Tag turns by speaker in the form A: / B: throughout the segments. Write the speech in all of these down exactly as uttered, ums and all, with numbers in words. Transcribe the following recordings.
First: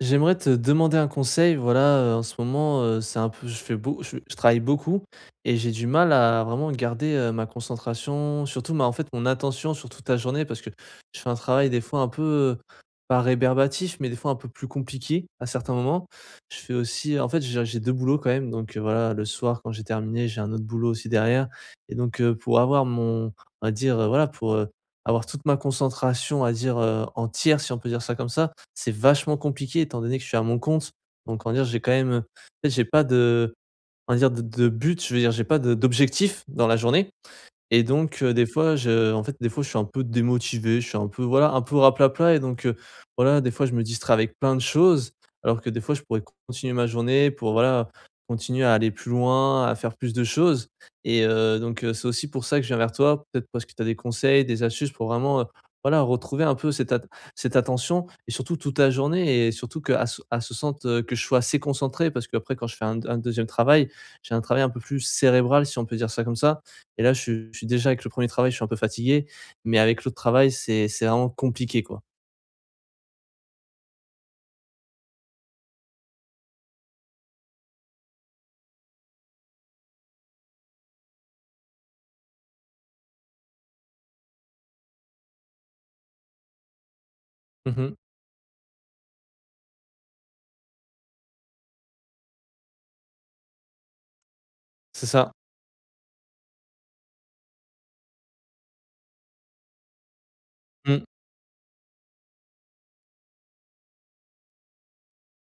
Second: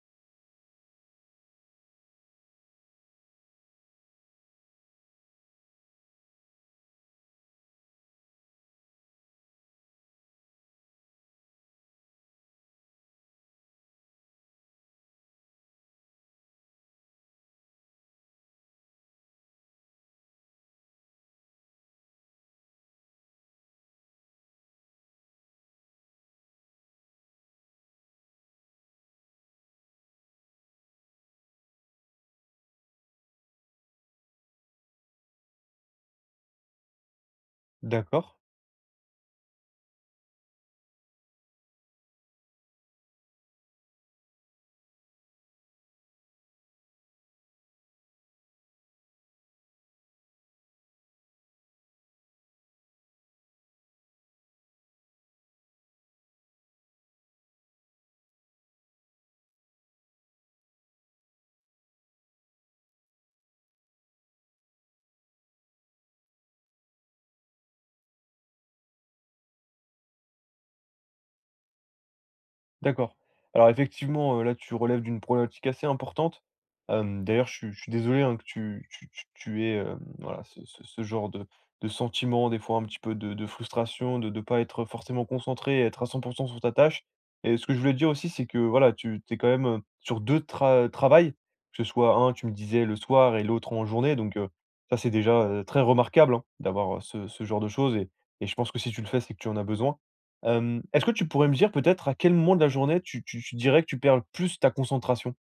A: J'aimerais te demander un conseil. Voilà, heu, en ce moment, heu, c'est un peu je fais beau je je travaille beaucoup et j'ai du mal à vraiment garder, heu, ma concentration, surtout ma en fait, mon attention sur toute la journée parce que je fais un travail des fois un peu, heu, pas rébarbatif, mais des fois un peu plus compliqué à certains moments. Je fais aussi euh, en fait, j'ai j'ai deux boulots quand même, donc heu, voilà, le soir quand j'ai terminé, j'ai un autre boulot aussi derrière et donc heu, pour avoir mon, on va dire, heu, voilà, pour, heu, avoir toute ma concentration, à dire, heu, entière, si on peut dire ça comme ça, c'est vachement compliqué étant donné que je suis à mon compte. Donc on va dire j'ai quand même, en fait j'ai pas de, on va dire, de de but, je veux dire j'ai pas de d'objectif dans la journée. Et donc, heu,
B: D'accord,
A: des fois, je en fait, des fois, je suis un peu démotivé, je suis un peu, voilà, un peu raplapla et donc, heu, voilà, des fois, je me distrais avec plein de choses, alors que des fois, je pourrais continuer ma journée pour, voilà, continuer à aller plus loin, à faire plus de choses et heu, donc, heu, c'est aussi pour ça que je viens vers toi, peut-être parce que tu as des conseils, des astuces pour vraiment, heu, voilà, retrouver un peu cette at cette attention et surtout toute la journée et surtout qu'elle se elle se sente, heu, que je sois assez concentré parce qu'après quand je fais un un deuxième travail, j'ai un travail un peu plus cérébral, si on peut dire ça comme ça. Et là, je suis je suis déjà avec le premier travail, je suis un peu fatigué, mais avec l'autre travail, c'est c'est vraiment compliqué, quoi.
B: d'accord. Alors effectivement, heu, là, tu relèves d'une problématique assez importante. Hem, d'ailleurs, je suis je suis désolé, hein, que tu tu tu tu aies, hem, voilà, ce ce ce genre de de sentiment, des fois un petit peu de de frustration, de de pas être forcément concentré et être à cent pour cent sur ta tâche. Et ce que je voulais
A: Mmh.
B: te dire aussi, c'est que, voilà, tu tu es quand même, heu, sur deux tra travails, que ce soit un, tu me disais, le soir et l'autre en journée, donc heu, ça,
A: C'est
B: c'est
A: ça.
B: déjà, heu, très remarquable, hein, d'avoir, heu, ce ce genre de choses, et et je pense que si tu le fais, c'est que tu en as besoin. Hem,
A: Mmh.
B: est-ce que tu pourrais me dire peut-être à quel moment de la journée tu tu tu dirais que tu perds le plus ta concentration?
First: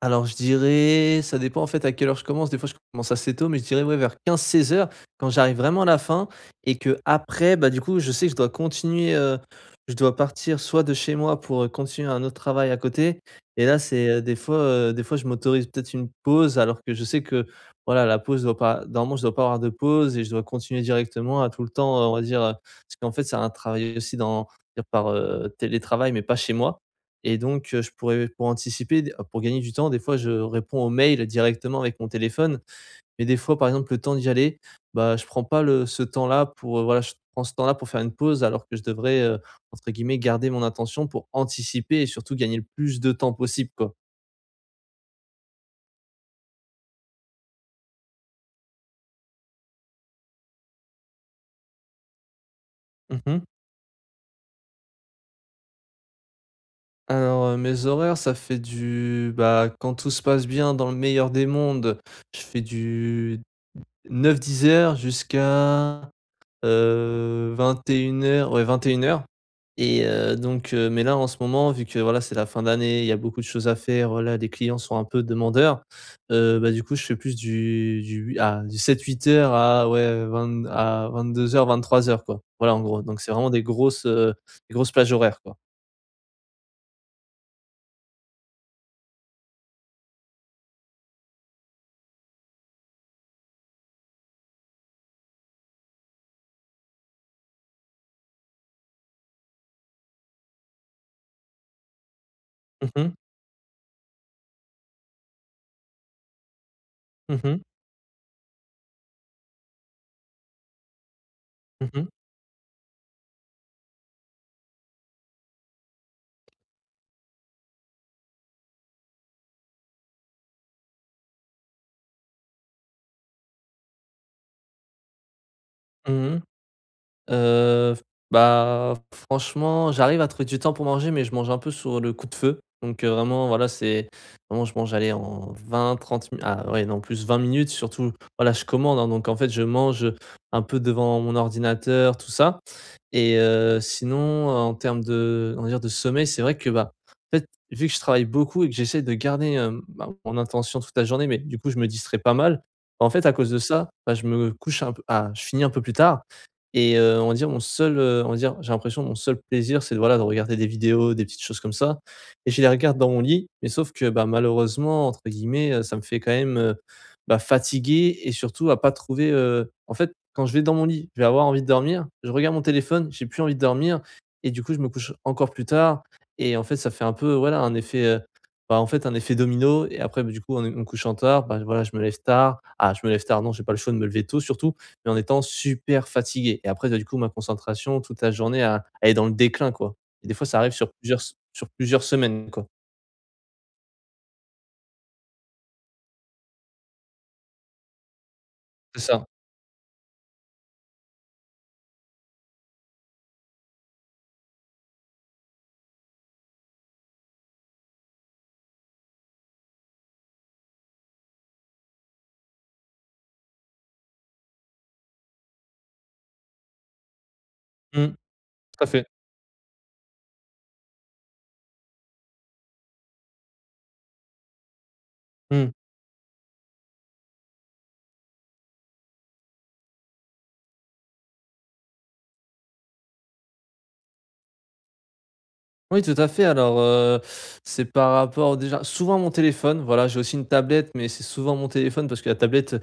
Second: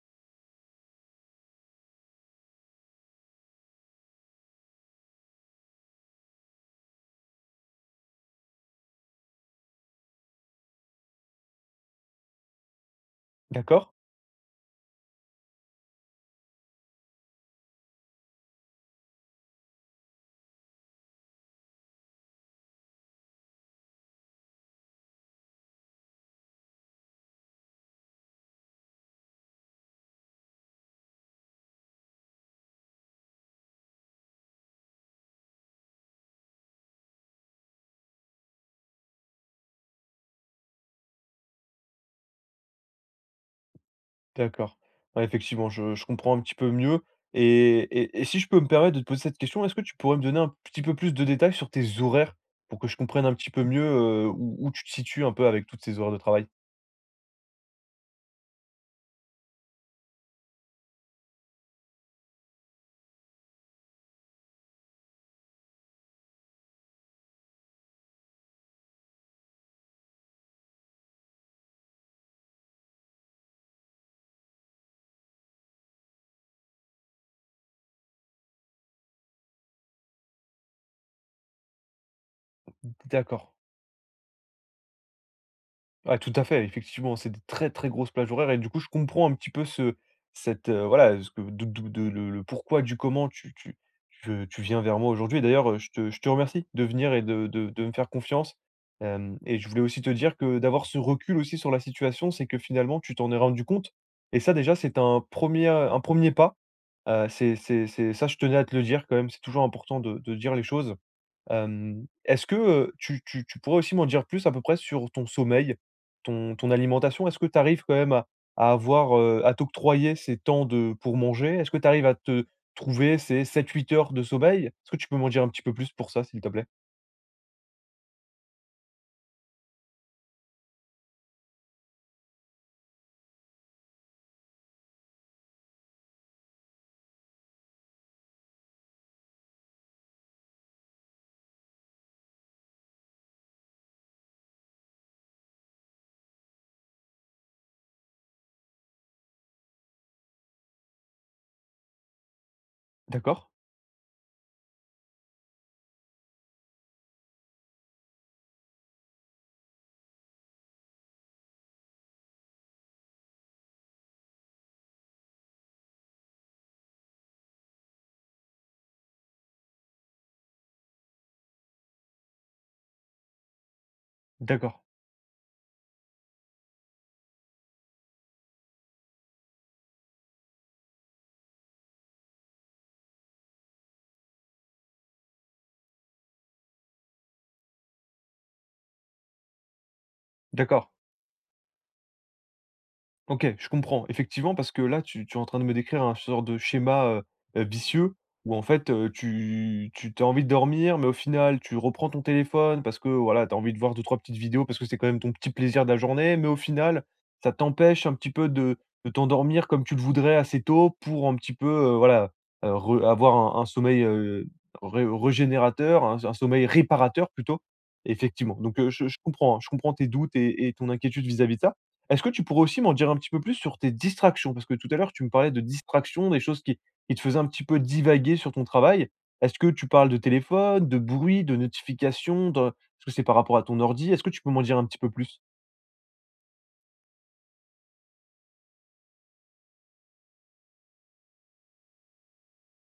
A: Alors je dirais, ça dépend en fait à quelle heure je commence. Des fois je commence assez tôt, mais je dirais ouais, vers quinze seize heures, quand j'arrive vraiment à la fin et que après, bah du coup, je sais que je dois continuer, heu, je dois partir soit de chez moi pour, heu, continuer un autre travail à côté. Et là
B: D'accord?
A: c'est, heu, des fois, heu, des fois je m'autorise peut-être une pause alors que je sais que, voilà, la pause doit pas, normalement je dois pas avoir de pause et je dois continuer directement à tout le temps, heu, on va dire, heu, parce qu'en fait c'est un travail aussi dans par, heu, télétravail mais pas chez moi, et donc, heu, je pourrais pour anticiper, d pour gagner du temps, des fois, je réponds aux mails directement avec mon téléphone. Mais des fois, par exemple, le temps d'y aller, bah, je prends pas le ce temps-là pour, heu, voilà, je prends ce temps-là pour faire une pause alors que je devrais, heu, entre guillemets, «garder mon attention» pour anticiper et surtout gagner le plus de temps possible, quoi.
B: D'accord. Ouais, effectivement, je je comprends un petit peu mieux, et et et si je peux me permettre de te poser cette question, est-ce que tu pourrais me donner un petit peu plus de détails sur tes horaires? Pour que je comprenne un
A: Mmh.
B: petit peu mieux, heu, où où tu te situes un peu avec toutes ces horaires de travail?
A: Alors, heu, mes horaires, ça fait du, bah, quand tout se passe bien, dans le meilleur des mondes, je fais du neuf dix heures jusqu'à, Euh, vingt et une heures, ouais vingt et une heures, heu, donc heu, mais là, en ce moment, vu que voilà, c'est la fin d'année, il y a beaucoup de choses à faire, voilà, les clients sont un peu demandeurs, heu, bah, du coup, je fais plus du du hui à du sept-huit heures à, ouais, vingt à vingt-deux heures-vingt-trois heures quoi. Voilà, en gros, donc c'est
B: D'accord.
A: vraiment des grosses, heu, des grosses plages horaires, quoi.
B: Ouais, tout à fait, effectivement, c'est des très, très grosses plages horaires, et du coup, je comprends un petit peu ce cette, heu, voilà, ce que d'o d'o de le le pourquoi du comment tu tu tu tu viens vers moi aujourd'hui. Et d'ailleurs, heu, je te je te remercie de venir et de de de me faire confiance. Hem Et je voulais aussi te dire que d'avoir ce recul aussi sur la situation, c'est que
A: Mmh
B: finalement,
A: mh.
B: tu t'en es rendu compte, et ça déjà, c'est un premier, un premier pas, heu,
A: Mmh
B: c'est
A: mh.
B: c'est c'est ça, je tenais à te le dire quand même, c'est toujours important de de dire les choses.
A: Mmh.
B: Hem, est-ce que, heu, tu tu tu pourrais aussi m'en dire plus à peu près sur ton sommeil, ton ton alimentation? Est-ce que tu arrives quand même à à avoir, heu, à t'octroyer ces temps de pour manger? Est-ce que tu arrives à te trouver ces sept huit heures de sommeil? Est-ce que tu peux m'en dire un petit peu plus pour ça,
A: Mmh.
B: s'il te plaît?
A: Heu, bah, franchement, j'arrive à trouver du temps pour manger, mais je mange un peu sur le coup de feu. Donc, heu, vraiment, voilà, c'est vraiment je mange, aller en vingt trente mi ah ouais, non, plus vingt minutes, surtout, voilà, je commande, hein, donc en fait, je mange un peu devant mon ordinateur, tout ça. Et heu, sinon, en termes de, on va dire, de sommeil, c'est vrai que, bah, en fait, vu que je travaille beaucoup et que j'essaie de garder, hem, bah, mon intention toute la journée, mais du coup, je me distrais pas mal. En fait, à
B: D'accord,
A: cause de ça, bah, je me couche un peu ah, je finis un peu plus tard. Et heu, on va dire mon seul, heu, on va dire j'ai l'impression mon seul plaisir c'est de, voilà, de regarder des vidéos, des petites choses comme ça, et je les regarde dans mon lit, mais sauf que, bah, «malheureusement» entre guillemets, heu, ça me fait quand même, heu, bah, fatiguer et surtout à pas trouver, heu en fait, quand je vais dans mon lit, je vais avoir envie de dormir, je regarde mon téléphone, j'ai plus envie de dormir et du coup je
B: d'accord,
A: me couche encore plus tard. Et en fait ça fait un peu, voilà, un effet, heu, bah, en fait un effet domino. Et après, bah, du coup en é me couchant tard, bah, voilà, je me lève tard. Ah, je me lève tard non, j'ai pas le choix de me lever tôt surtout, mais en étant super fatigué, et après, bah, du coup, ma concentration toute la journée, a elle est dans le déclin, quoi, et des fois, ça arrive
B: d'accord.
A: sur plusieurs s sur plusieurs semaines, quoi.
B: OK, je comprends. Effectivement, parce que là, tu tu es en train de me décrire un sorte de schéma, heu heu, vicieux, où en fait,
A: C'est
B: heu,
A: ça.
B: tu tu as envie de dormir, mais au final, tu reprends ton téléphone parce que, voilà, tu as envie de voir deux trois petites vidéos parce que c'est quand même ton petit plaisir de la journée, mais au final, ça t'empêche un petit peu de de t'endormir comme tu le voudrais assez tôt pour un petit peu, heu, voilà, heu, re avoir un un sommeil, heu, ré régénérateur, un un sommeil réparateur plutôt,
A: Mmh,
B: effectivement. Donc,
A: tout à
B: heu,
A: fait.
B: je je comprends, hein, je comprends tes doutes et et ton inquiétude vis-à-vis de ça. Est-ce que tu pourrais aussi m'en dire un petit peu plus sur tes distractions? Parce que tout à l'heure, tu me parlais de
A: Mmh.
B: distractions, des choses qui qui te faisaient un petit peu divaguer sur ton travail. Est-ce que tu parles de téléphone, de bruit, de notifications, de est-ce que c'est par rapport à ton ordi? Est-ce que tu peux m'en dire un petit peu plus?
A: Oui, tout à fait. Alors, heu, c'est par rapport déjà souvent à mon téléphone, voilà, j'ai aussi une tablette, mais c'est souvent mon téléphone parce que la tablette,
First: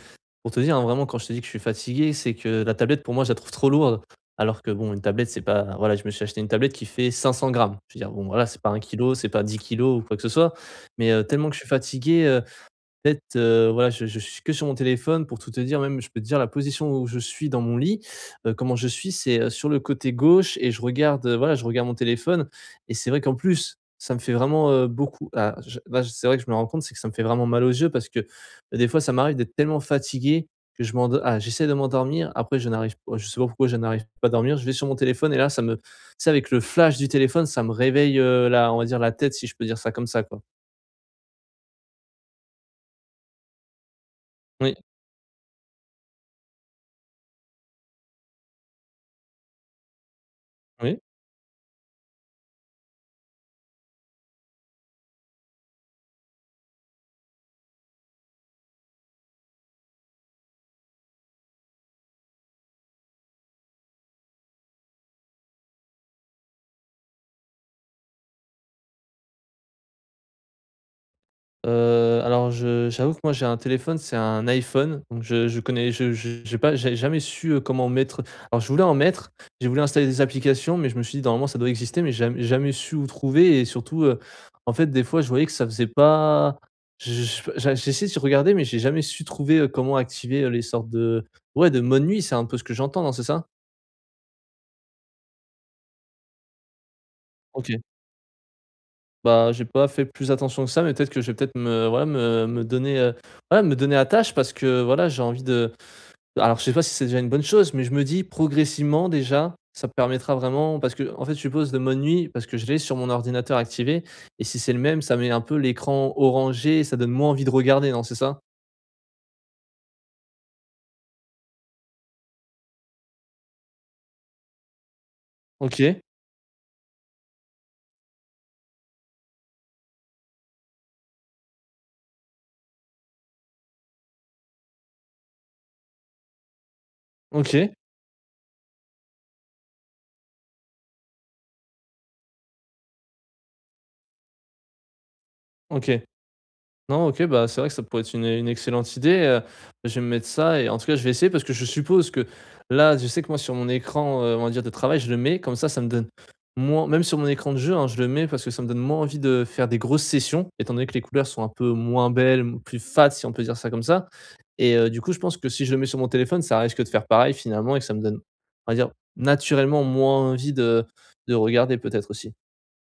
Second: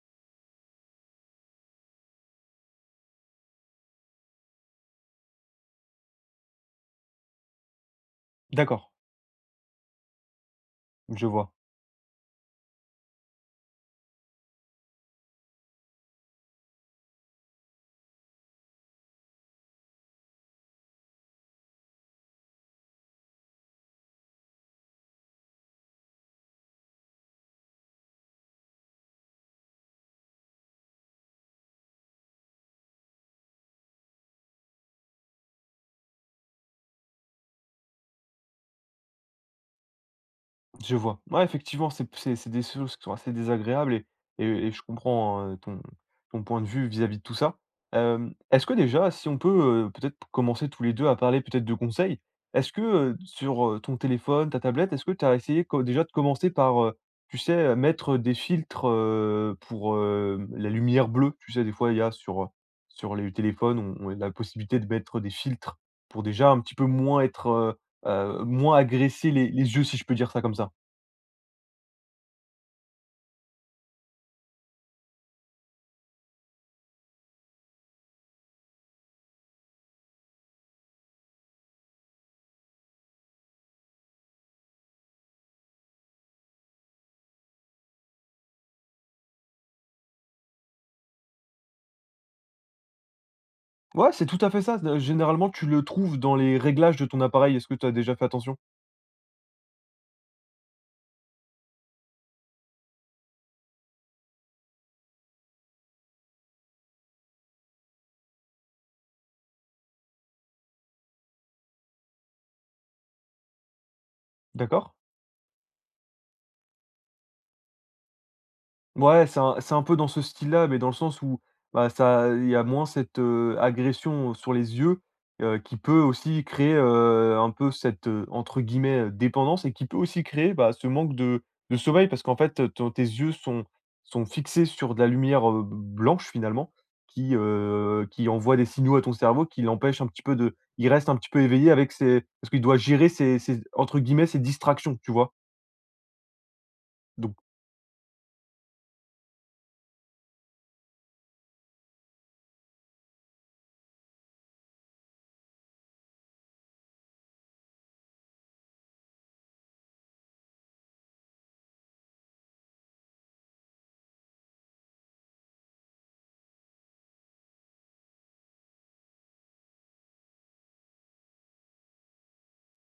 A: pour te dire, hein, vraiment quand je te dis que je suis fatigué, c'est que la tablette pour moi, je la trouve trop lourde, alors que bon, une tablette, c'est pas, voilà, je me suis acheté une tablette qui fait cinq cents grammes. Je veux dire, bon, voilà, c'est pas un
B: D'accord,
A: kilo, c'est pas dix kilos ou quoi que ce soit, mais heu,
B: je
A: tellement
B: vois.
A: que je suis fatigué, peut-être, heu, voilà, je je suis que sur mon téléphone, pour tout te dire, même je peux te dire la position où je suis dans mon lit, heu, comment je suis, c'est, heu, sur le côté gauche, et je regarde, heu, voilà, je regarde mon téléphone, et c'est vrai qu'en plus, ça me fait vraiment, heu, beaucoup ah je là, c'est vrai que je me rends compte, c'est que ça me fait vraiment mal aux yeux parce que, euh, des fois, ça m'arrive d'être tellement fatigué que je m'endo ah, j'essaie de m'endormir, après je n'arrive pas, je sais pas pourquoi je n'arrive pas à dormir, je vais sur mon téléphone et là, ça me tu sais, avec le flash du téléphone, ça me réveille, heu, la, on va dire la tête, si je peux dire ça comme ça, quoi.
B: Je vois. Ouais, effectivement, c'est c'est c'est des choses qui sont assez désagréables, et et et
A: Oui,
B: je comprends, heu, ton ton point de vue vis-à-vis de tout ça. Hem, est-ce que déjà, si on peut, heu, peut-être commencer tous les
A: oui.
B: deux à parler peut-être de conseils, est-ce que, heu, sur, heu, ton téléphone, ta tablette, est-ce que tu as essayé co déjà de commencer par, heu, tu sais, heu, mettre des filtres, heu, pour, hem, la lumière bleue? Tu sais, des fois, il y a sur, sur les téléphones, on on a la possibilité de mettre des filtres pour déjà un petit peu moins être, heu heu, moins agresser les les yeux, si je peux dire ça comme ça.
A: Heu, alors je j'avoue que moi j'ai un téléphone, c'est un iPhone, donc je je connais je je j'ai pas, j'ai jamais su, heu, comment mettre, alors je voulais en mettre, j'ai voulu installer des applications, mais je me suis dit: «Normalement ça doit exister», mais j'ai jamais jamais su où trouver, et surtout, heu, en fait des fois je voyais que ça faisait pas, je je j'a j'ai essayé de regarder, mais j'ai jamais su trouver, heu, comment activer, heu, les sortes de, ouais, de mode nuit, c'est un peu ce que j'entends, non, c'est ça?
B: Ouais, c'est tout à fait ça. Généralement, tu le trouves dans les réglages de ton appareil. Est-ce que
A: OK.
B: tu as déjà fait attention?
A: Bah, j'ai pas fait plus attention que ça, mais peut-être que je vais peut-être me voilà me me donner, heu, ouais me donner à tâche, parce que voilà j'ai envie de, alors je sais pas si c'est déjà une bonne chose, mais je me dis progressivement déjà, ça me permettra vraiment parce que, en fait, je suppose, de mode nuit parce que je l'ai sur mon ordinateur activé, et si c'est le
B: D'accord?
A: même, ça met un peu l'écran orangé et ça donne moins envie de regarder, non, c'est ça?
B: Ouais, c'est un c'est un peu dans ce style-là, mais dans le sens où, bah, ça il y a moins cette, heu, agression sur les yeux, heu, qui
A: OK,
B: peut aussi créer, heu, un peu cette, heu, entre guillemets, heu, «dépendance», et qui peut aussi créer, bah, ce manque de de sommeil, parce qu'en fait, ton tes yeux sont sont fixés sur de la lumière, heu, blanche finalement, qui,
A: OK,
B: heu, qui envoie des signaux à ton cerveau qui l'empêche un petit peu de il reste un petit peu éveillé avec ses parce qu'il doit gérer ses ses, entre guillemets, «ses distractions», tu vois?
A: OK. Non, OK,
B: Donc
A: bah, c'est vrai que ça pourrait être une, une excellente idée, heu, je vais me mettre ça et en tout cas, je vais essayer parce que je suppose que, là, je sais que moi sur mon écran, heu, on va dire de travail, je le mets comme ça, ça me donne moins, même sur mon écran de jeu, hein, je le mets parce que ça me donne moins envie de faire des grosses sessions, étant donné que les couleurs sont un peu moins belles, m plus fades, si on peut dire ça comme ça. Et heu, du coup, je pense que si je le mets sur mon téléphone, ça risque de faire pareil finalement, et que ça me donne, on va dire, naturellement moins envie de de regarder peut-être aussi.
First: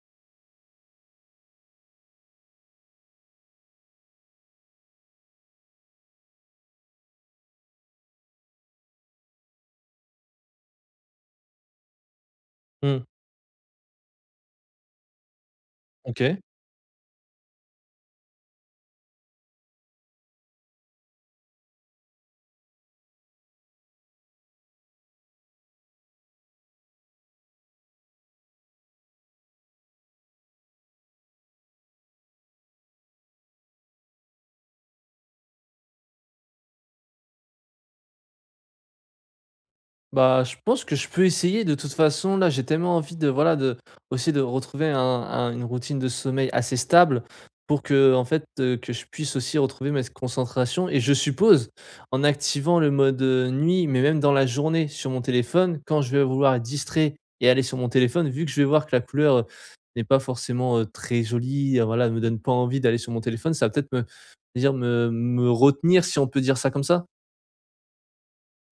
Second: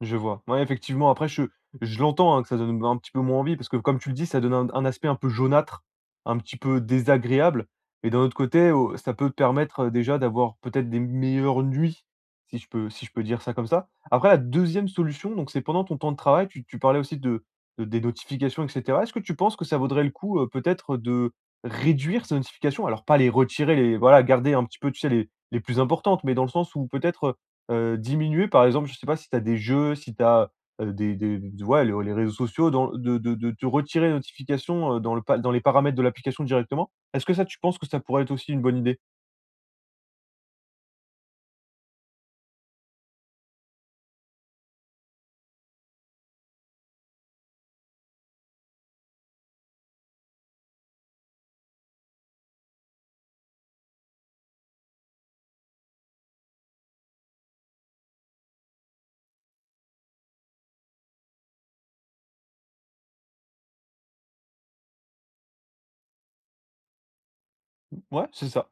B: je vois. Ouais, effectivement, après je je l'entends, hein, que ça donne un petit peu moins envie parce que comme tu le dis, ça donne un un aspect un peu jaunâtre, un petit peu désagréable, et d'un autre côté, au ça peut te permettre, heu, déjà d'avoir peut-être des meilleures nuits, si je peux
A: Mmh,
B: si je peux dire ça comme ça. Après la deuxième solution, donc c'est pendant ton temps de
A: OK.
B: travail, tu tu parlais aussi de de des notifications et cetera. Est-ce que tu penses que ça vaudrait le coup, heu, peut-être de réduire ces notifications? Alors pas les retirer, les voilà, garder un petit peu, tu sais, les les plus importantes, mais dans le sens où peut-être, Heu, diminuer par exemple, je sais pas si tu as des jeux, si tu as, euh, des des ouais, le les réseaux sociaux dans de de de de retirer les notifications, heu, dans le pa dans les paramètres de l'application directement. Est-ce que ça, tu penses que ça pourrait être aussi une bonne idée?
A: Bah, je pense que je peux essayer de toute façon. Là, j'ai tellement envie de, voilà, de, aussi de retrouver un, un- une routine de sommeil assez stable pour que, en fait, euh, que je puisse aussi retrouver ma concentration. Et je suppose en activant le mode, euh, nuit, mais même dans la journée sur mon téléphone, quand je vais vouloir être distrait et aller sur mon téléphone, vu que je vais voir que la couleur, euh, n'est pas forcément, euh, très jolie, euh, voilà, me donne pas envie d'aller sur mon téléphone, ça va peut-être me dire me, me retenir, si on peut dire ça comme ça.
B: Ouais, c'est ça.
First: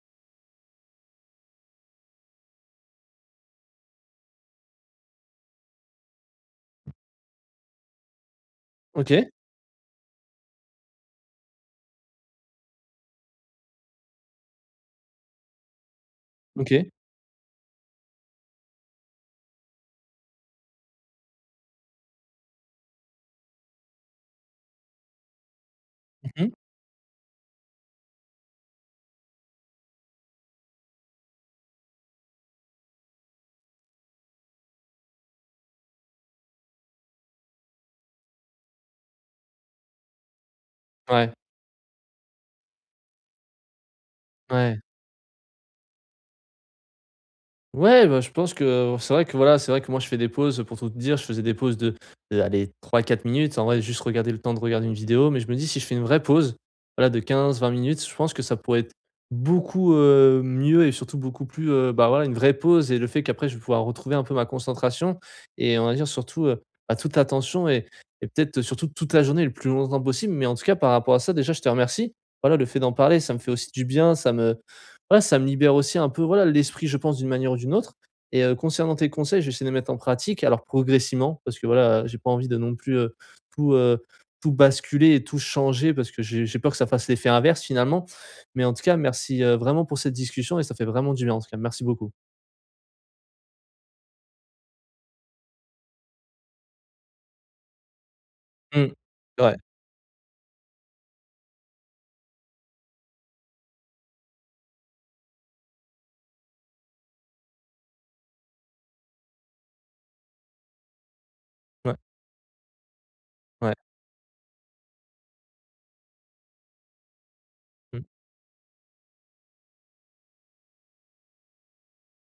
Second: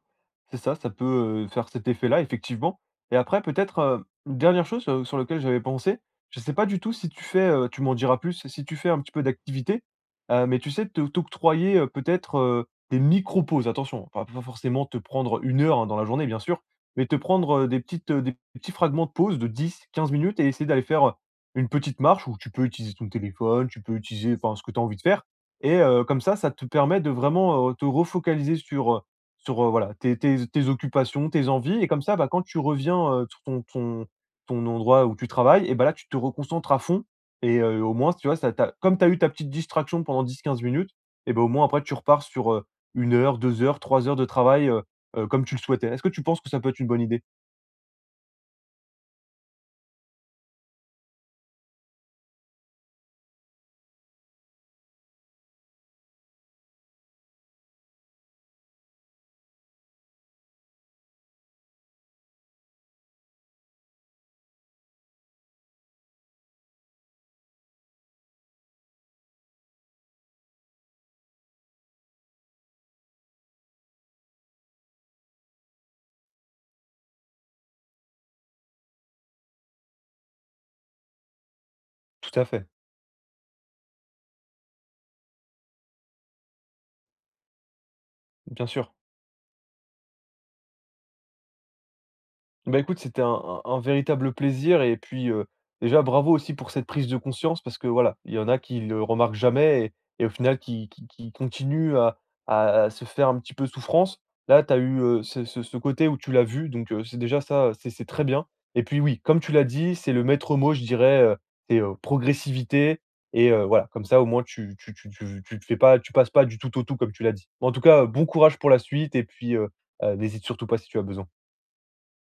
B: C'est ça, ça peut, heu, faire cet effet-là, effectivement. Et après peut-être, heu, une dernière chose, heu, sur lequel j'avais pensé, je ne sais pas du tout si tu fais, heu, tu m'en diras plus, si tu fais un
A: Ok,
B: petit peu d'activité, heu, mais tu sais, te t'octroyer, heu, peut-être, heu, des micro-pauses. Attention, pas pas forcément te prendre une heure, hein, dans la journée, bien sûr,
A: ok.
B: mais te prendre, heu, des petites, heu, des petits fragments de pause de dix, quinze minutes, et essayer d'aller faire, heu, une petite marche où tu peux utiliser ton téléphone, tu peux utiliser, enfin, ce que tu as envie de faire, et heu, comme ça,
A: Mhm.
B: ça te permet de vraiment, heu, te refocaliser sur, sur, heu, voilà, tes tes tes occupations, tes envies, et comme ça, bah, quand tu reviens, heu, sur ton ton ton endroit où tu travailles, et bah, là, tu te reconcentres à fond, et heu, au moins, tu vois, ça t'a comme tu as eu ta petite distraction pendant dix, quinze minutes,
A: Ouais.
B: et bah, au moins après tu repars sur, heu, une heure, deux heures, trois heures de travail,
A: Ouais.
B: heu heu, comme tu le souhaitais. Est-ce que tu penses que ça peut être une bonne idée?
A: Ouais, bah, je pense que, euh, c'est vrai que, voilà, c'est vrai que moi je fais des pauses, pour tout te dire, je faisais des pauses de, de allez, trois quatre minutes, en vrai juste regarder le temps de regarder une vidéo, mais je me dis si je fais une vraie pause, voilà, de quinze vingt minutes, je pense que ça pourrait être beaucoup euh, mieux et surtout beaucoup plus, euh, bah voilà, une vraie pause, et le fait qu'après je vais pouvoir retrouver un peu ma concentration et, on va dire, surtout euh, bah, toute l'attention et, et peut-être surtout toute la journée le plus longtemps possible, mais en tout cas par rapport à ça, déjà je te remercie, voilà, le fait d'en parler, ça me fait aussi du bien, ça me, ouais, ça me libère aussi un peu, voilà, l'esprit, je pense, d'une manière ou d'une autre. Et heu, concernant tes conseils, je vais essayer de les mettre en pratique, alors progressivement parce que, voilà, j'ai pas
B: Tout à
A: envie de
B: fait,
A: non plus, heu, tout, heu, tout basculer et tout changer parce que j'ai j'ai peur que ça fasse l'effet inverse finalement. Mais
B: bien
A: en tout
B: sûr.
A: cas, merci, heu, vraiment pour cette discussion, et ça fait vraiment du bien en tout cas. Merci beaucoup.
B: Bah, écoute, c'était un un un véritable plaisir, et puis, heu, déjà bravo aussi pour cette prise de conscience, parce que voilà, il y en a qui
A: Mmh.
B: le remarquent
A: Ouais,
B: jamais et et au final qui qui qui continuent à à se faire un petit peu souffrance. Là, tu as eu, heu, ce ce ce côté où tu l'as vu, donc heu, c'est déjà ça, c'est c'est très bien, et puis oui, comme tu l'as dit, c'est le maître mot, je dirais, heu, c'est, heu,
A: ouais,
B: progressivité, et heu,
A: ouais.
B: voilà, comme ça au moins tu tu tu tu tu te fais pas tu passes pas du tout au tout comme tu l'as dit. En tout
A: Mmh.
B: cas, bon courage pour la suite et puis, heu heu, n'hésite surtout pas si tu as besoin.